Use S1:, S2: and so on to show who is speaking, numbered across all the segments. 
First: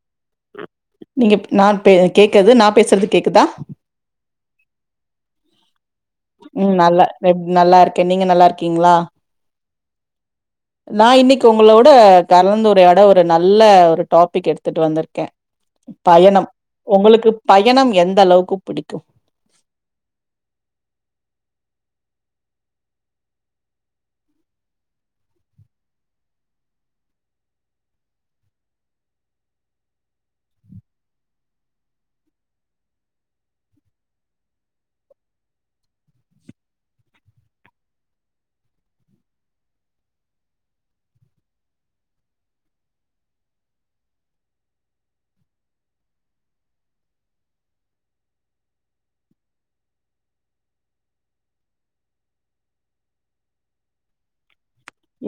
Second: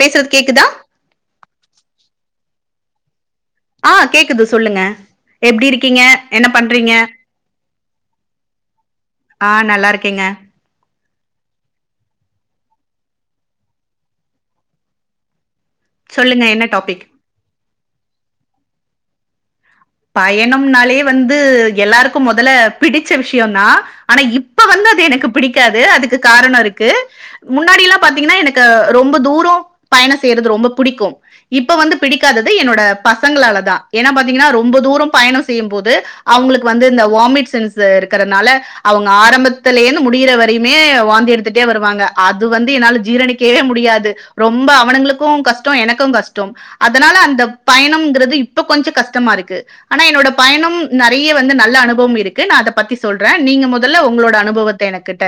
S1: பேசுறது கேக்குதா
S2: நீங்க நான் பே கேக்குறது நான் பேசறது
S1: ஆஹ் கேக்குது சொல்லுங்க எப்டி இருக் எப்டி இருங்கீங்க என்ன
S2: ம்
S1: பண்றீங்க
S2: நல்லா எப் நல்லா இருக்கே நீங்க நல்லா
S1: ஆஹ் நல்லா இருக்கேங்க
S2: நான் இன்னைக்கு உங்களோட கலந்துரையாட ஒரு நல்ல ஒரு டாபிக் எடுத்துட்டு வந்துருக்கேன்
S1: சொல்லுங்க
S2: பயணம்
S1: என்ன டாபிக்
S2: உங்களுக்கு பயணம் எந்த அளவுக்கு புடிக்கும்
S1: பயணம்னாலே வந்து எல்லாருக்கும் முதல்ல பிடிச்ச விஷயம் தான் ஆனா இப்ப வந்து அது எனக்கு புடிக்காது அதுக்கு காரணொ இருக்கு முன்னாடில்லாம் பாத்தீங்கன்னா எனக்கு ரொம்பொ தூரொ பயணம் செய்யறது ரொம்ப புடிக்கும் இப்ப வந்து பிடிக்காதது என்னோட பசங்களாலதான் ஏன்னா பாத்தீங்கன்னா ரொ ரொம்ப தூரம் பயணம் செய்யும் போது அவங்களுக்கு வந்து இந்த வாமிட் சென்ஸ் இருக்கிறதுனால அவங்க ஆரம்ப லயே முடியுற வரையுமே வாந்தி எடுத்துட்டே வருவாங்க அது வந்து என்னால ஜீரணிக்கவே முடியாது ரொம்ப அவனுங்களுக்கும் கஷ்டம் எனக்கும் கஷ்டம் அதனால அந்த பயணம்ங்கிறது இப்ப கொஞ்ச கஷ்டமா இருக்கு ஆனா என்னோட பயணம் நெறைய வந்து நல்ல அனுபவம் இருக்கு நான் அதை பத்தி சொல்றேன் நீங்க முதல்ல உங்களோட அனுபவத்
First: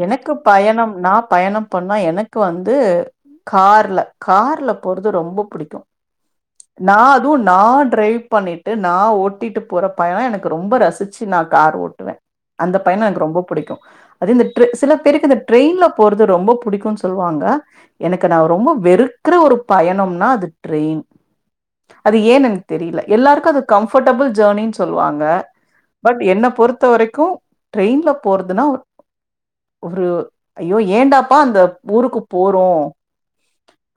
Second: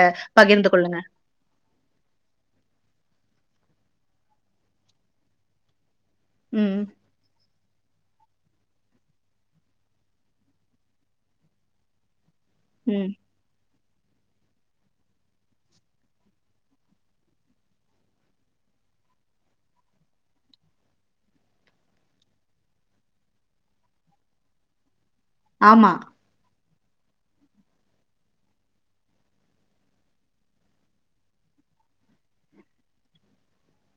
S2: எனக்கு பயணம் நான் பயணம் பண்ணா எனக்கு வந்து கார்ல கார்ல போறது ரொம்ப புடிக்கும்
S1: ம்,
S2: நான் அதுவும் நான் ட்ரைவ் பண்ணிட்டு நான் ஓட்டிட்டு போற பயண எனக்கு ரொம்ப ரசிச்சு நான் கார் ஓட்டுவே அந்த பயணம்
S1: ம்.
S2: எனக்கு ரொம்ப புடிக்கும் அது இந்த ட்ர சில பேருக்கு இந்த ட்ரெயின்ல போறது ரொம்ப பிடிக்கும் சொல்லுவாங்க எனக்கு நான் ரொம்ப வெறுக்குற ஒரு பயணம்னா அது ட்ரெயின் அது ஏன் எனக்கு தெரியல எல்லாருக்கும் அது கம்ஃபர்டபுள் ஜேர்னினு சொல் வாங்க
S1: ஆமா.
S2: பட் என்ன பொறுத்த வரைக்கும் ட்ரெயின்ல போறதுன்னா ஒரு ஐயோ ஏண்டாப்பா அந்த ஊருக்கு போறோ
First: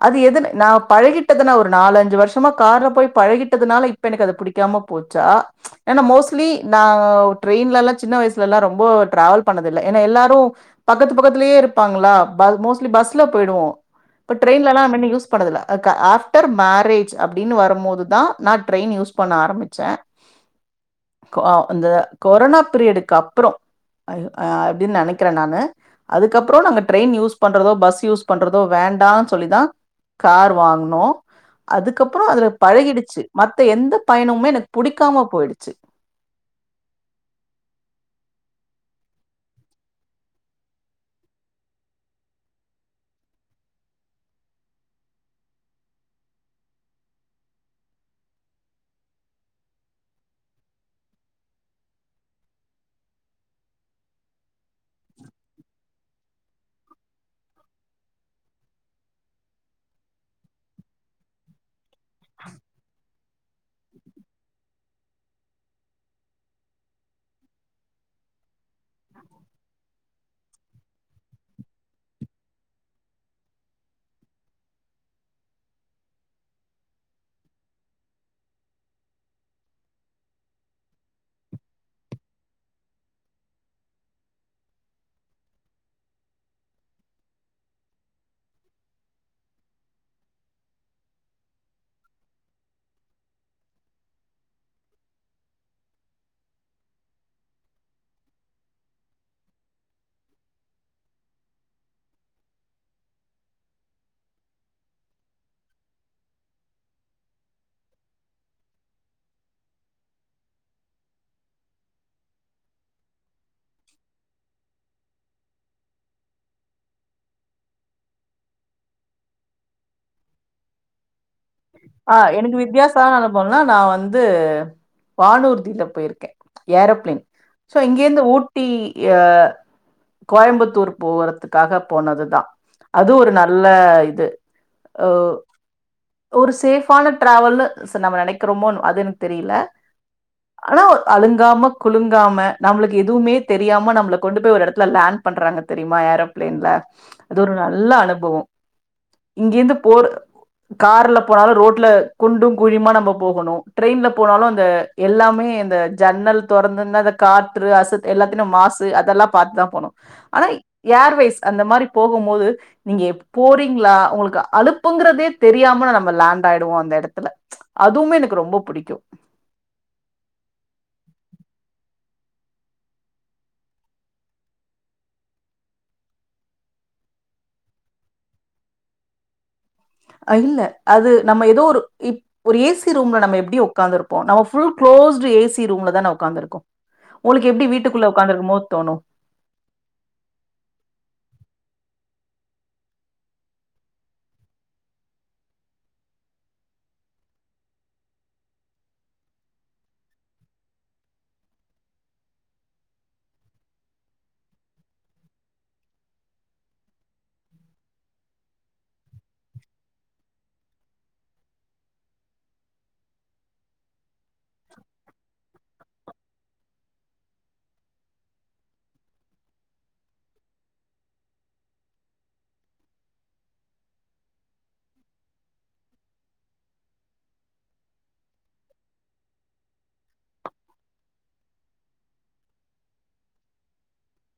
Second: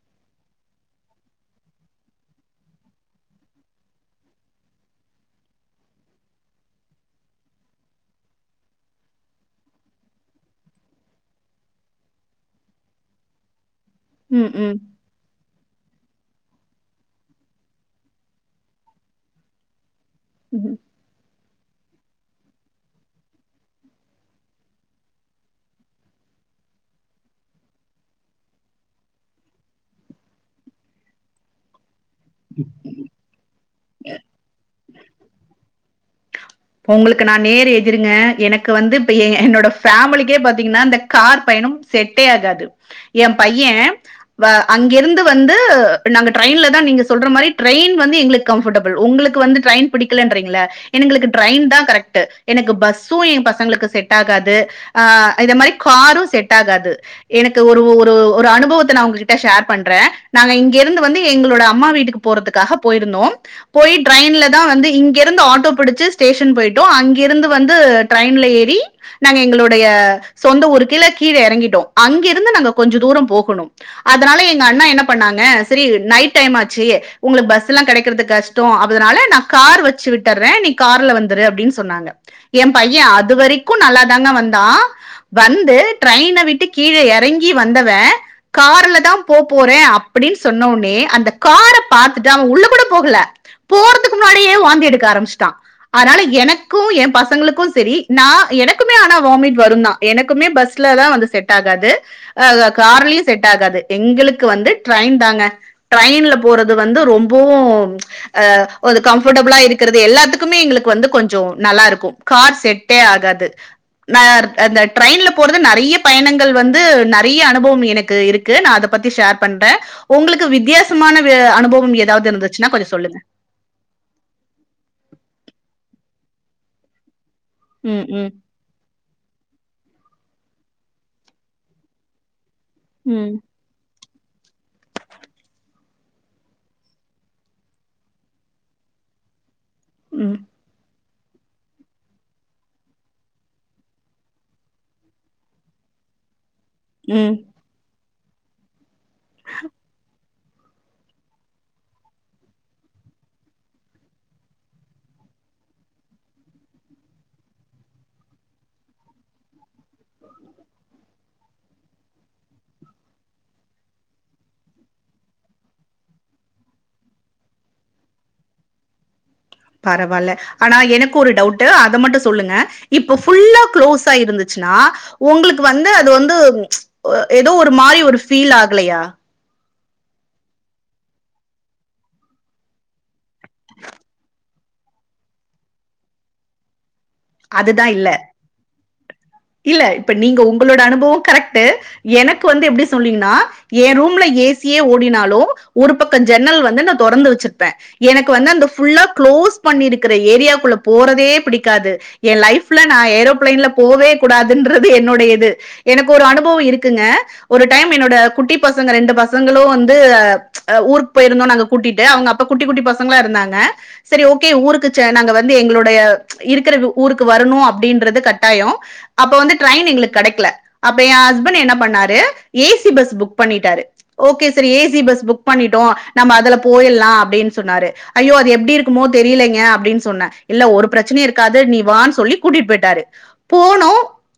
S2: அது எதுன நான் பழகிட்டதுனா ஒரு நாலு அஞ்சு வருஷமா கார்ல போய் பழகிட்டதுனால இப்ப எனக்கு அத பிடிக் காம போச்சா ஏனா மோஸ்ட்லி நா ட்ரெயின்லல்லா சின்ன வயசுல எல்லாம் ரொம்பொ டிராவல் பண்ணதில்ல ஏன்னா எல்லாரும் பக்கத்து பக்கத்துலயே இருப்பாங்களா ப மோஸ்ட்லி பஸ்ல போயிடுவோம் பட்
S1: ம், ம்.
S2: ட்ரெயின்லலா அம்மனி யூஸ் பண்ணதுல்ல அக்கா ஆஃப்டர் மேரேஜ் அப்படின்னு வரும்போதுதா நா ட்ரெயின் யூஸ் பண்ண ஆரம்பிச்சேன்
S1: ம்
S2: கோ இந்த கொரோனா பீரியடுக்கு அப்புறம் அது அ அப்படின்னு நினைக்கிறேன் நானு அதுக்கப்புறம் நாங்க ட்ரெயின் யூஸ் பண்றதோ பஸ் யூஸ் பண்றதோ வேண்டானு சொல்லிதா கார் வாங்குனோம் அது அதுக்கப்புறம் அதுல பழகிடுச்சு மத்த எந்த பயணமுமே எனக்கு பிடிக்காம போயிடுச்சு
S1: ங்களுக்கு நான் நேர் எதிருங்க எனக்கு வந்து இ என்னோட ஃபேமிலிக்கே பாத்தீங்கன்னா இந்த கார் ப யணம் செட்டே ஆகாது என் பையன் வ அங்கிருந்து வந்து நாங்க ட்ரெயின் தான் நீங்க சொல்ற மாதிரி டிரெயின் வந்து எங்களுக்கு கம்ஃபர்டபுல் ஒங்களுக்கு வந்து ட்ரெயின் பிடிக்கலன்றீங்கல்ல எங்களுக்கு ட்ரெயின் தான் கரெக்ட் எனக்கு பஸ்ஸும் என் பசங்களுக்கு செட் ஆகாது அ அத மாரி காரும் செட் ஆகாது எனக்கு ஒரு ஒரு ஒரு அனுபவத்த நா ஒங்ககிட்ட ஷேர் பண்றேன் நாங்க இங்கிருந்து வந்து என் எங்களுடைய அம்மா வீட்டுக்கு போறதுக்காக போயிருந்தோ போய் ட்ரெயின்ல தான் வந்து இங்கிருந்து ஆட்டோ பிடிச்சி ஸ்டேஷன் போயிட்டோ அங்கிருந்து வந்து ட்ரெயின்ல ஏறி நாங்க எங்களுடைய சொந்த ஒரு கீழ கீழ இறங்கிட்டோம் அங்கிருந்து நாங்க கொஞ்ச தூரம் போகணும் அதனால எங்க அண்ணா என்ன பண்ணாங்க ன சரி நைட் டைம் ஆச்சு உங்களுக்கு பஸ்லாம் கிடைக்கறது கஷ்டம் அதனால நா கார் வச்சு விட்டுறேன் நீ கார்ல வந்துரு அப்படின்னு சொன்னாங்க என் பையன் அதுவரைக்கும் நல்லா தாங்க வந்தான் வந்து ட்ரெயின விட்டு கீழே இறங்கி வந்தவன் கார்ல தா போ போறேன் அப்படின்னு சொன்ன ஒ னே அந்த கார பாத்துட்டு அவன் உள்ள கூட போகல போறதுக்கு முன்னாடியே வாந்தி எடுக்க ஆரம்பிச்சுட்டான் அதனால எனக்கும் என் பசங்களுக்கும் செரி நா எனக்குமே ஆனா வாமிட் வரும் தான் எனக்குமே ப பஸ்ல தா வந்து செட் ஆகாது ஹ கார்லயும் செட் ஆகாது எங்களுக்கு வந்து ட்ரெயின் தாங்க ட்ரெயின்ல போறது வந்து ரொம்பவும் அ கம்ஃபர்டபுளா இருக்கிறது எல்லாத்துக்கும் மே எங்களுக்கு வந்து கொஞ்சொ நல்லா இருக்கும் கார் செட்டே ஆகாது ந அந்த ட்ரெயின்ல போறது நிறைய பயணங்கள் வந்து நிறைய அனுபவம் எனக்கு இருக்கு நான் அத பத்தி ஷேர் பண்றேன் உங்களுக்கு வித்தியாசமான வி- அனுபவம்
S2: ஆ
S1: ஏதாவது
S2: எனக்கு
S1: இருந்துச்சுன்னா கொஞ்சம்
S2: வித்தியாசமான
S1: சொல்லுங்க
S2: அனுப்பவம்னா நா வந்து வானூர் வந்து போயிருக்கேன் ஏரோபிளேன் சோ இங்க
S1: ம்
S2: இருந்து
S1: ம்
S2: ஊட்டி ய கோயம்புத்தூர் போகறதுக்காக போனது தான் அது
S1: ம்
S2: ஒரு நல்ல இது அ ஒரு சேஃபான டிராவல்னு சார் நம்ம நினைக்கிறோமோ அது எனக்கு தெரியல
S1: ம்
S2: ஆனா அழுங்காம குழுங்காம நம்மளுக்கு எதுவுமே தெரியாம நம்மள கொண்டு போய் ஒரு இடத்துல லேண்ட் பண்றாங்க தெரியுமா ஏரோ பிளேன்ல
S1: ம்
S2: அது ஒரு நல்ல அனுபவொ இங்கே இருந்து போர் கார்ல போனாலும் ரோட்ல குண்டும் குழியுமா நம்ம போகணும் ட்ரெய்ன்ல போனாலும் அந்த எல்லாமே இந்த ஜன் னல் தொறந்திருந்தா காற்று அசத் எல்லாத்த இந்த மாசு அதெல்லாம் பாத்துதான் போனும் ஆனா ஏர்வே ஸ் அந்த மாரி போகும் போது நீங்க எப் போறீங்களா ஒங்களுக்கு அழுப்புங்கிறதே தெரியாம நம் ம லேண்ட் ஆயிடுவோ அந்த இடத்துல அதுவுமே எனக்கு ரொம்ப பிடிக்கும்
S1: பரவால்ல ஆனா எனக்கு ஒரு டவுட் அத மட்டும் சொல்லுங்க இப்ப ஃபுல்லா க்ளோஸ் ஆகி இருந்துச்சு னா ஒங்களுக்கு வந்து அது வந்து ஏதோ ஒரு மாரி ஒரு ஃபீல் ஆகலயா
S2: இல்ல அது நம்ம ஏதோ ஒரு இ ஒரு ஏசி ரூம்ல நம்ம எப்டி உக்காந்து இருப்போம் நம்ம ஃபுல் களோஸ்டு ஏசி ரூம்ல தான உக்காருக்கக்கோம்
S1: அதுதான் இல்ல
S2: தோணும்?
S1: இல்ல இப்ப நீங்க உங்களோட அனுபவம் கரெக்டு எனக்கு வந்து எப்டி சொல்வீங்கனா என் ரூம்ல ஏசியே ஓடினாலும் ஒரு பக்கம் ஜென்னல் வந்து நா தொறந்து வச்சிருப்பே எனக்கு வந்து அந்த புல்லா குளோஸ் பண்ணி இருக்கிற ஏரியாக்குள்ள போறதே பிடிக்காது என் லைஃப்ல நான் ஏரோப்ளைன்ல போகவே கூடாதுன்றது என்னுடைய இது எனக்கு ஒரு அனுபவம் இருக்குங்க ஒரு டைம் என்னோட குட்டி பசங்க ரெண்டு பசங்களும் வந்து ஊருக்கு போயிருந்தோம் நாங்க கூட்டிட்டு அவங் க அப்ப குட்டி குட்டி பசங்களா இருந்தாங்க சரி ஓகே ஊருக்கு சே நாங்க வந்து எங்களுடைய இருக்கிற ரூம் ஊருக்கு வரணும் அப்டின்றது கட்டாயோ அப்ப வந்து ட்ரைன் எங்களுக்கு கிடைக்கல அப்ப என் ஹஸ்பண்ட் என்ன பண்ணா ரு ஏசி பஸ் புக் பண்ணிட்டாரு ஓகே சரி ஏசி பஸ் புக் பண்ணிட்டோ நம்ம அதுல போயில்லா லா அப்டின்னு சொன்னாரு ஐயோ அது எப்டி இருக்குமோ தெரியலிங்க அப்டின்னு சொன்ன இல்ல ஒரு பிரச்சனையும் இருக்காது நீ வானு சொல்லி கூட்டிட்டு போயிட்டாரு போனோ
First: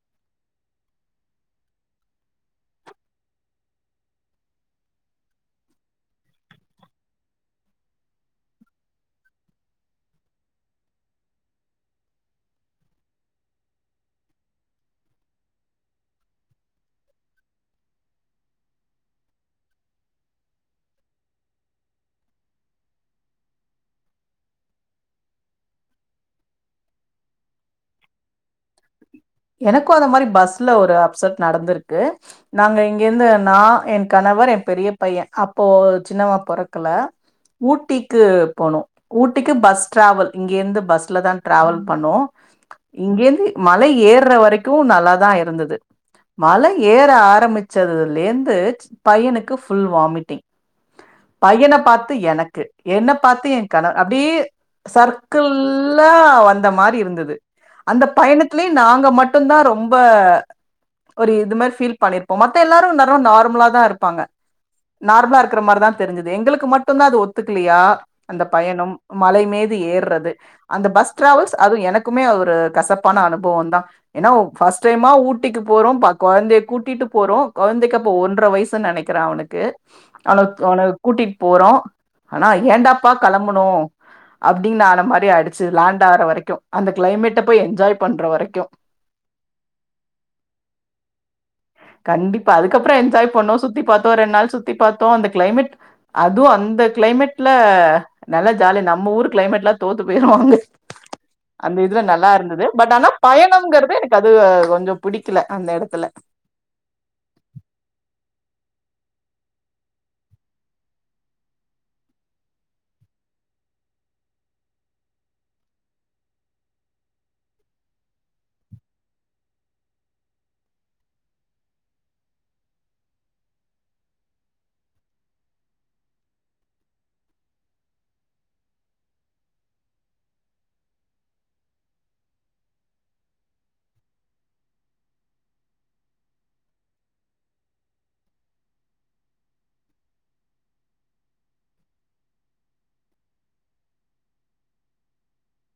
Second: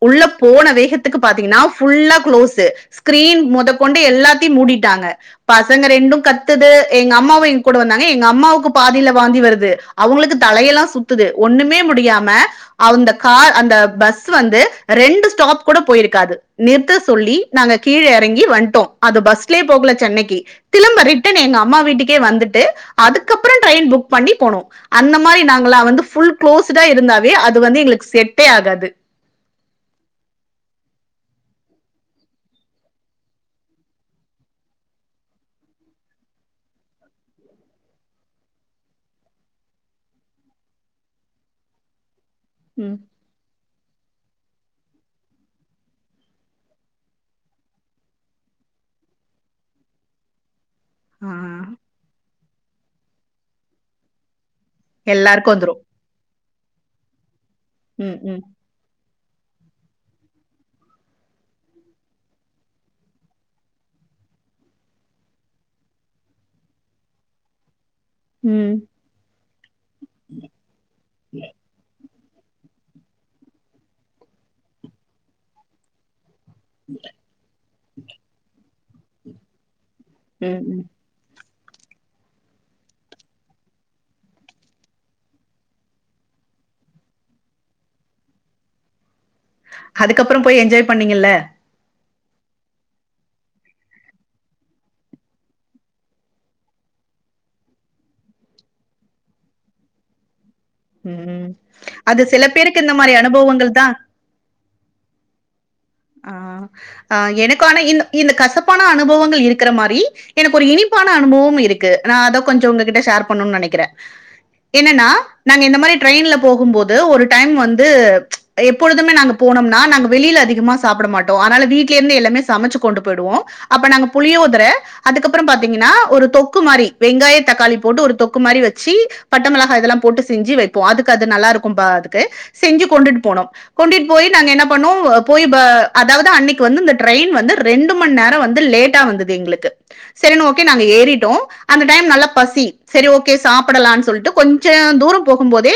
S1: உள்ள போன வேகத்துக்கு பாத்தீங்கன்னா புள்ள குளோஸ் இஸ் ஸ்கிரீன் மொத கொண்டு எல்லாத்தையும் மூடிட்டாங்க பசங்க ரெண்டும் கத்துது எங்க அம்மாவே ர கூட வந்தாங்க எங்க அம்மாவுக்கு பாதியில வாந்தி வருது அவங்களுக்கு தலையெல்லா சுத்துது ஒண்ணுமே முடியாம அவந்த கார் அந்த பஸ் வந்து ரெண்டு ஸ்டாப் கூட போயிருக்காது நிறுத்த சொல்லி நாங்க கீழே இறங்கி வன்டோ அது பஸ்லே போகல சென்னைக்கு திரும்ப ரிட்டன் எங்க அம்மா வீட்டுக்கே வந்துட் ட்டு அதுக்கப்புறம் ட்ரெயின் புக் பண்ணி போனோ அந்த மாதிரி நாங்களா வந்து புள் குளோஸ்டா இருந்தா வே அது வந்து எங்களுக்கு செட்
S2: எனக்கும் அந்த மாரி பஸ்ல ஒரு அப்செட் நடந்திருக்கு நாங்க இங்கிருந்து நா என் கணவர் என் பெரிய பையன் அப்போ சின்னவ பொறக்கல ஊட்டிக்கு போனோ ஊட்டிக்கு பஸ் டிரவல் இங்கிருந்து பஸ்ல தான் டிராவல் பண்ணோ
S1: ம்.
S2: இங்கேந்து மலை ஏறுற வரைக்கும் நல்லாதான் இருந்தது மலை ஏற ஆரம்பிச்சதுலேந்து பையனுக்கு புல் வாமிட்டிங்
S1: ஆ,
S2: பையன பாத்து எனக்கு என்ன பாத்து என் கணவ அப்டியே
S1: எல்லாருக்கும் வந்துரும்
S2: சர்க்கல்லா வந்த மாரி இருந்தது அந்த
S1: ம், ம்,
S2: பயணத் நாங்க மட்டுந்தா ரொம்ப ஹ ஒரு இது மாரி ஃபீல் பண்ணிருப்போ மத்த எல்லாரு நேரம் நார்மலாத்தா இருப்பாங்க நார்மலா இருக்கிற மாரிதா தெரிஞ்சது எங்களுக்கு மட்டும்தான் அது ஒத்துக்கலையா அந்த
S1: ம்.
S2: பயணம் மலைமேது ஏற்றது அந்த பஸ் ட்ராவெல்ஸ் அதுவு எனக் குமே ஒரு கசப்பான அனுபவம் தா ஏன்னா ஃபஸ்டு டைமா ஊட்டிக்கு போறோ பக் கொழந்தையாய கூட்டிட்டு போறோ கொழந்தைக்கு அப்ப ஒன்ற வயசுன்னு நெனைக்கிற அவனுக்கு அவனக்கு
S1: ம், ம்.
S2: அவன கூட்டிட் போறோ ஆனா ஏண்டாப்பா கிளம்புனோ அப்டின்னு ஆன மாரி ஆயிடுச்சு லேண்ட் ஆற வரைக்கும் அந்த கிளைமேட்ட போய் என்ஜாய் பண்றவரைக்கு
S1: அதுக்கப்பறோ போய் என்ஜாய் பண்ணீங்கல்ல
S2: கண்டிப்பா அதுக்கப்பறம் என்ஜாய் பண்ணோ சுத்தி பார்த்தோ ரெண்டு நாள் சுத்தி பார்த்தோ அந்த கிளைமேட் அதுவும் அந்த கிளைமேட்ல நல்லா ஜாலியா நம்ம ஊரு கிளைமேட் எல்லா தோத்து போயிரும் அங்க
S1: ம்.
S2: அந்த இதுல
S1: அது
S2: நல்லா
S1: சில
S2: இருந்தது
S1: பேருக்கு
S2: பட்
S1: இந்த
S2: ஆனா
S1: மாதிரி அனுபவங்கள் தான்
S2: பயணங்கிறது எனக்கு அது அது கொஞ்சம் புடிக்கல அந்த இடத்து
S1: ஆஹ எனக்கு ஆனா இந்த இந்த கசப் பான அனுபவங்கள் இருக்கிற மாரி எனக்கு ஒரு இனிப்பான அனுபவம் இருக்கு நான் அத கொஞ்சம் உங்ககிட்ட ஷேர் பண்ணனு நெனைக் கிறே என்னன்னா நாங்க இந்த மாரி ட்ரெயின்ல போகும்போது ஒரு டைம் வந்து ம்ச் எப்பொழுதுமே நாங்க போ போனோம்னா நாங்க வெளியில அதிகமாக சாப்பிட மாட்டோ ஆனால வீட்டிலேந்து எல்லாமே சமைச்சு கொண்டு போயிடுவோம் அப்ப நாங்க புளியோதர அதுக்கப்புறம் பாத்தீங்கன் னா ஒரு தொக்கு மாரி வெங்காய தக்காளி போட்டு ஒரு தொக்கு மாதிரி வச்சு பட்டைமிளகா இதெல்லா போட்டு செஞ்சு வைப்போ அதுக்கு அது நல்லா இருக்கும்பா அதுக்கு செஞ்சு கொண்டுட்டு போனோம் கொண்டுட்டு போய் நாங்க என்ன பண்ணோம் போயிப் ப்ப அதாவது அன்னைக்கு வந்து இந்த ட்ரெயின் வந்து ரெண்டு மண் நேரம் வந்து லேட்டா வந்தது எங்ளுக்கு சரின்னு ஓகே நாங்க ஏறிட்டோ அந்த டைம் நல்லா பசி சரி ஓகே சாப்பிடலாம்னு சொல்லிட்டு கொஞ்சம் தூரம் போகும் போதே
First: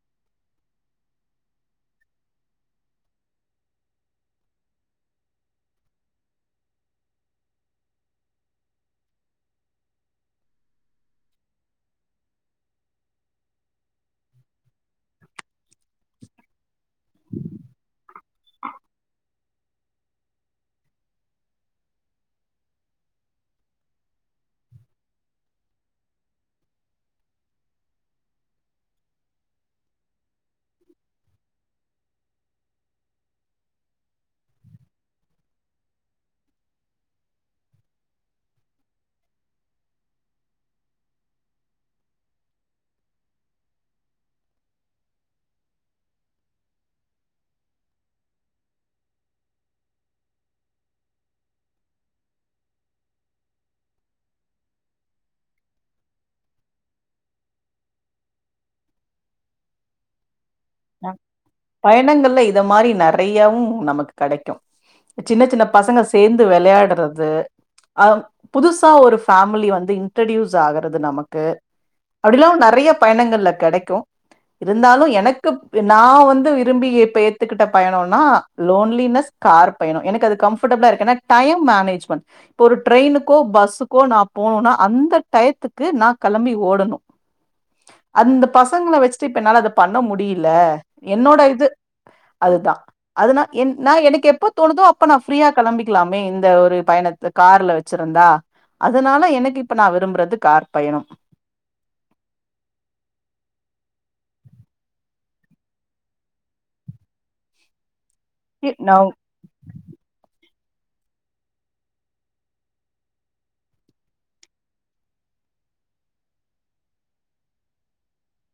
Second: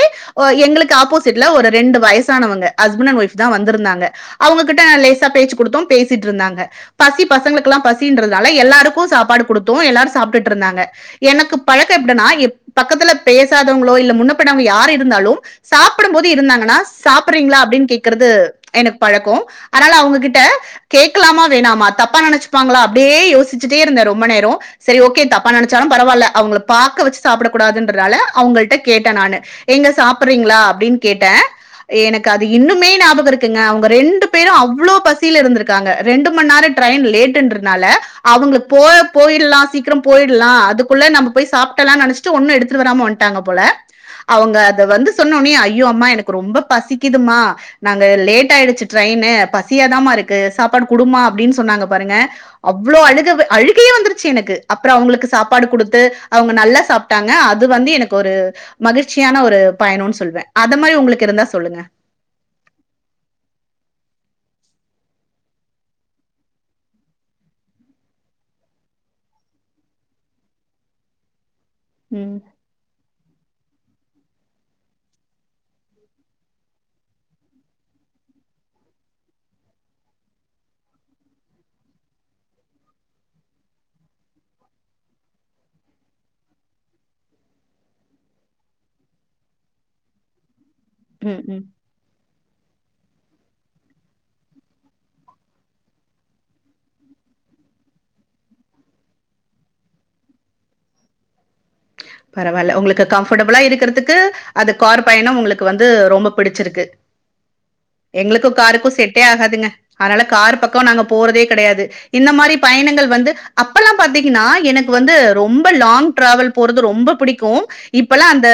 S1: எங்களுக்கு ஆப்போசிட்ல ஒரு ரெண்டு வயசானவங்க ஹஸ்பண்ட் அண்ட் ஒய்ப் தான் வந்திருந்தாங்க அவங்ககிட்ட லேசா பேச்சு கொடுத்தோ பேசிட்டு இருந்தாங்க பசி பசங்களுக்கெல்லா பசின்ரதுனால எல்லாருக்கு சாப்பாடு டு குடுத்தோ எல்லாரு சாப்ட்டுட்ருந்தாங்க எனக்கு பழக்கொ எப்டினா ஏ பக்கத்துல பேசாதவங்களோ இல்ல முன்னப் பின்னவங்க யார் இருந்தாலு சாப்டம் போது இருந்தாங்கன்னா சாப்புர்றீங்ளா அப்டின் கேக்கறது எனக் பழக்கொ அனால அவுங்கக்கிட்ட கேக்லாமா வேணாமா தப்பா நெனச்சிப்பாங்களா அப்டியே யோசிச்சிட்டே இருந்த ரொம்ப நேரொ செரி ஓகே தப்பா நெனச்சாலும் பரவால்ல அவுங்கள பாக்க வெச்சி சாப்டகெ கூடாதுன்றனால அவுங்கள்ட்ட கே ட்ட நானு ஏங்க சாப்புர்றீங்ளா அப்டின் கேட்ட எனக்கு அது இன்னுமே ஞாபகொ இருக்குங்க அவ்ங்க ரெண்டு பேரு அவ்ளோ பசியில இருந்த்ருக்காங்க ரெண்டு மண் நேரொ ட்ரயின் லேட்டுன்றதுனால அவுங்களுக் போ அ போயர்லா சீக்கிரம் போயிட்லா அதுக்குள்ள நம்ப போய் சாப்ட்டல்லான் நெனச்சிட்டு ஒண்ணு எடுத்துட் வராம வன்ட்டாங்க போல அவுங்க அத வந்து சொன்ன ஒன்னே ஐயோ அம்மா எனக்கு ரொம்ப பசிக்கிது ம்மா நாங்க லேட் ஆயிடிச்சி ட்ரய்னு பசியாதாம்மா இருக்கு சாப்பாடு குடுமா அப்டின் சொன்னாங்க பாருங்க அவ்ளோ அழுக வ அழுகையே வந்த்ருச்சி எனக்கு அப்பறொ அவ்ங்களுக்கு சாப்பாடு குடுத்து அவ்ங்க நல்லா சாப்ட்டாங்க அது வந்து எனக்கு ஒரு ம மகிழ்ச்சியான ஒரு பயணோன் சொல்வ
S2: பயணங்கள்ல இத மாரி நெறயாவு நமக்கு கடைக்கு சின்னச் சின்ன பசங்க சேந்து வெளையாட்றது அப் புதுசா ஒரு ஃபேமிலி வந்து இன்ட்ரொட்யூஸ் ஆகறது நமக்கு
S1: ம்
S2: அப்டிலா நறைய பயணங்கள்ல கெடைக்கு இருந்தாலு எனக்குப் நா வந்து விரும்பி இப்ப ஏத்துக்குட்ட பயணோனா லோன்லினஸ் கார் பயணொ எனக்கு அது கம்ஃபட் டபுளா இருக்கு எனா டயம் மேனேஜ்மெண் இப்ப ஒரு ட்ரய்னுக்கோ பஸ்ஸுக்கோ நா போணோனா அந்த டயத்துக் கு நா களம்பி ஓடணு அந்த பசங்கள வெச்சிட்டு இப்ப என்னால அத பண்ண முடியி ல என்னோட
S1: ம் ம்
S2: இது அதுதா அதுனா என் நா எனக்கு எப்போ தோணுதோ அப்ப நா ஃப்ரீயா களம்பிக்லாமே இந்த ஒரு பயணத்த கார்ல வெச்சிர் ருந்தா அதனால எனக்கு இப்ப நா விரும்புறது கார் பயணம்
S1: பரவால்ல உங்களுக்கு கம்ஃபடபுளா இருக்கறத்துக்கு அது கார் பயணம் உங்களுக்கு வந்து ரொம்ப புடிச்சிருக்கு
S2: [inaudible] [unintelligible]
S1: எங்களுக்கு காருக்கு
S2: நா
S1: செட்டே ஆகாதுங்க அத்னால கார் பக் கொ நாங்க போறதே கெடையாது இந்த மாரி பயணங்கள் வந்து அப்பல்லா பாத்தீங்கன்னா எனக்கு வந்து ரொம்ப லாங் ட்ராவல் போ றது ரொம்ப புடிக்கு இப்பல்லா அந்த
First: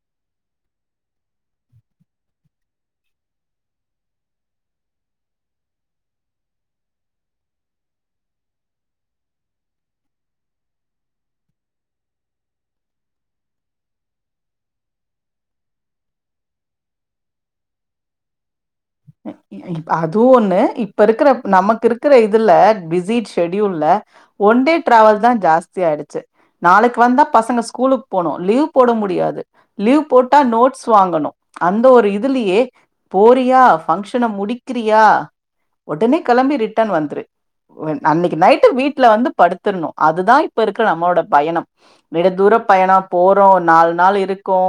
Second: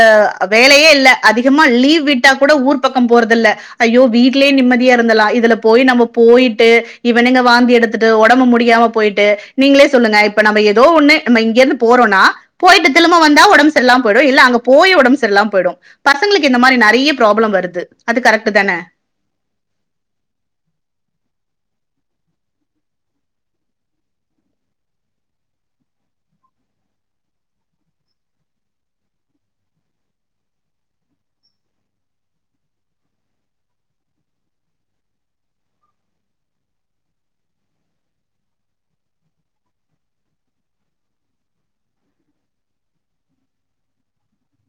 S1: வேலையே இல்ல அதிகமா லீவ் விட்டாக் கூட ஊர் பக்கம் போ போறதில்ல ஐயோ வீட்லயே நிம்மதியா இருந்தல்லா இதுல போய் நம்ம போயிட்டு இவனுங்க வாந்தி எடுத்துட்டு ஒடம்பு முடியாம போய்ட்டு நீங்களே சொல்லுங்க இப்ப நம்ம எதோ ஒன்னு நம்ம இங்கேர்ந்து போறோன்னா பொய்ட்டு திலும்ப வந்தா ஒடம்பு சரில்லாம போய்டு இல்ல அங்க போயி ஒடம்பு சரில்லாம போய்டு பசங்களுக்கு இந்த மாரி நறைய ப்ராப்ளம் வருது அது கரெக்ட்டு தான
S2: அ இப்ப அதுவு ஒண்ணு இப்ப இருக்குற நமக்கு இருக்குற இதுல பிஸி ஷெட்யூல்ல ஒ ண்டே ட்ராவல் தா ஜாஸ்தியாய்டுச்சி நாளக்கு வந்தா பசங்க ஸ்கூலுக் போனு லீவ் போட முடியாது லீவ் போட்டா நோட்ஸ் வாங்கணு அந்த ஒரு இதுலியே போறியா பஃங்க்ஷன முடிக்கிறியா ஒடனே கெளம்பி ரிட்டன் வந்த்ரு வென் அன்னக்கி நைட்டு வீட்ல வந்து படுத்துர்ணு அதுதா இப்ப இருக்ற நம்மளோட பயணம் நெடு தூரம் பயணப் போறோ நால் நாள் இருக்கோ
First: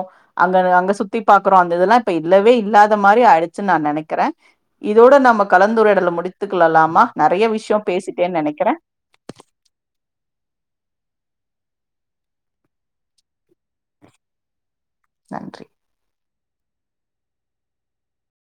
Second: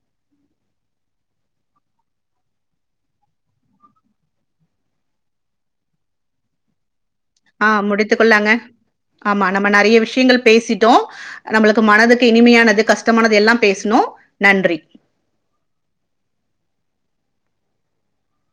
S2: அங்க ன அங்க சுத்தி பாக்குறோ அந்த இதுல்லா இப்ப இல்லவே இல்லா த மாரி ஆயிடுச்சு நா நெனக்கிற இதோட நம்ம கலந்துரையாடல முடித்துக் கொள்ளலாமா நெறைய
S1: ஆ
S2: விஷயம்
S1: முடித்துக்
S2: பேசிட்டேன்னு
S1: கொள்ளாங்க
S2: நெனைக்கிறேன்.
S1: ஆமா நம்ம நறைய விஷயங்கள் பேசிட்டோ நம்மளுக்கு மனதுக்கு இனிமையானது கஸ்டமானது எல்லாம் பேஸ்ணோ நன்றி
S2: நன்றி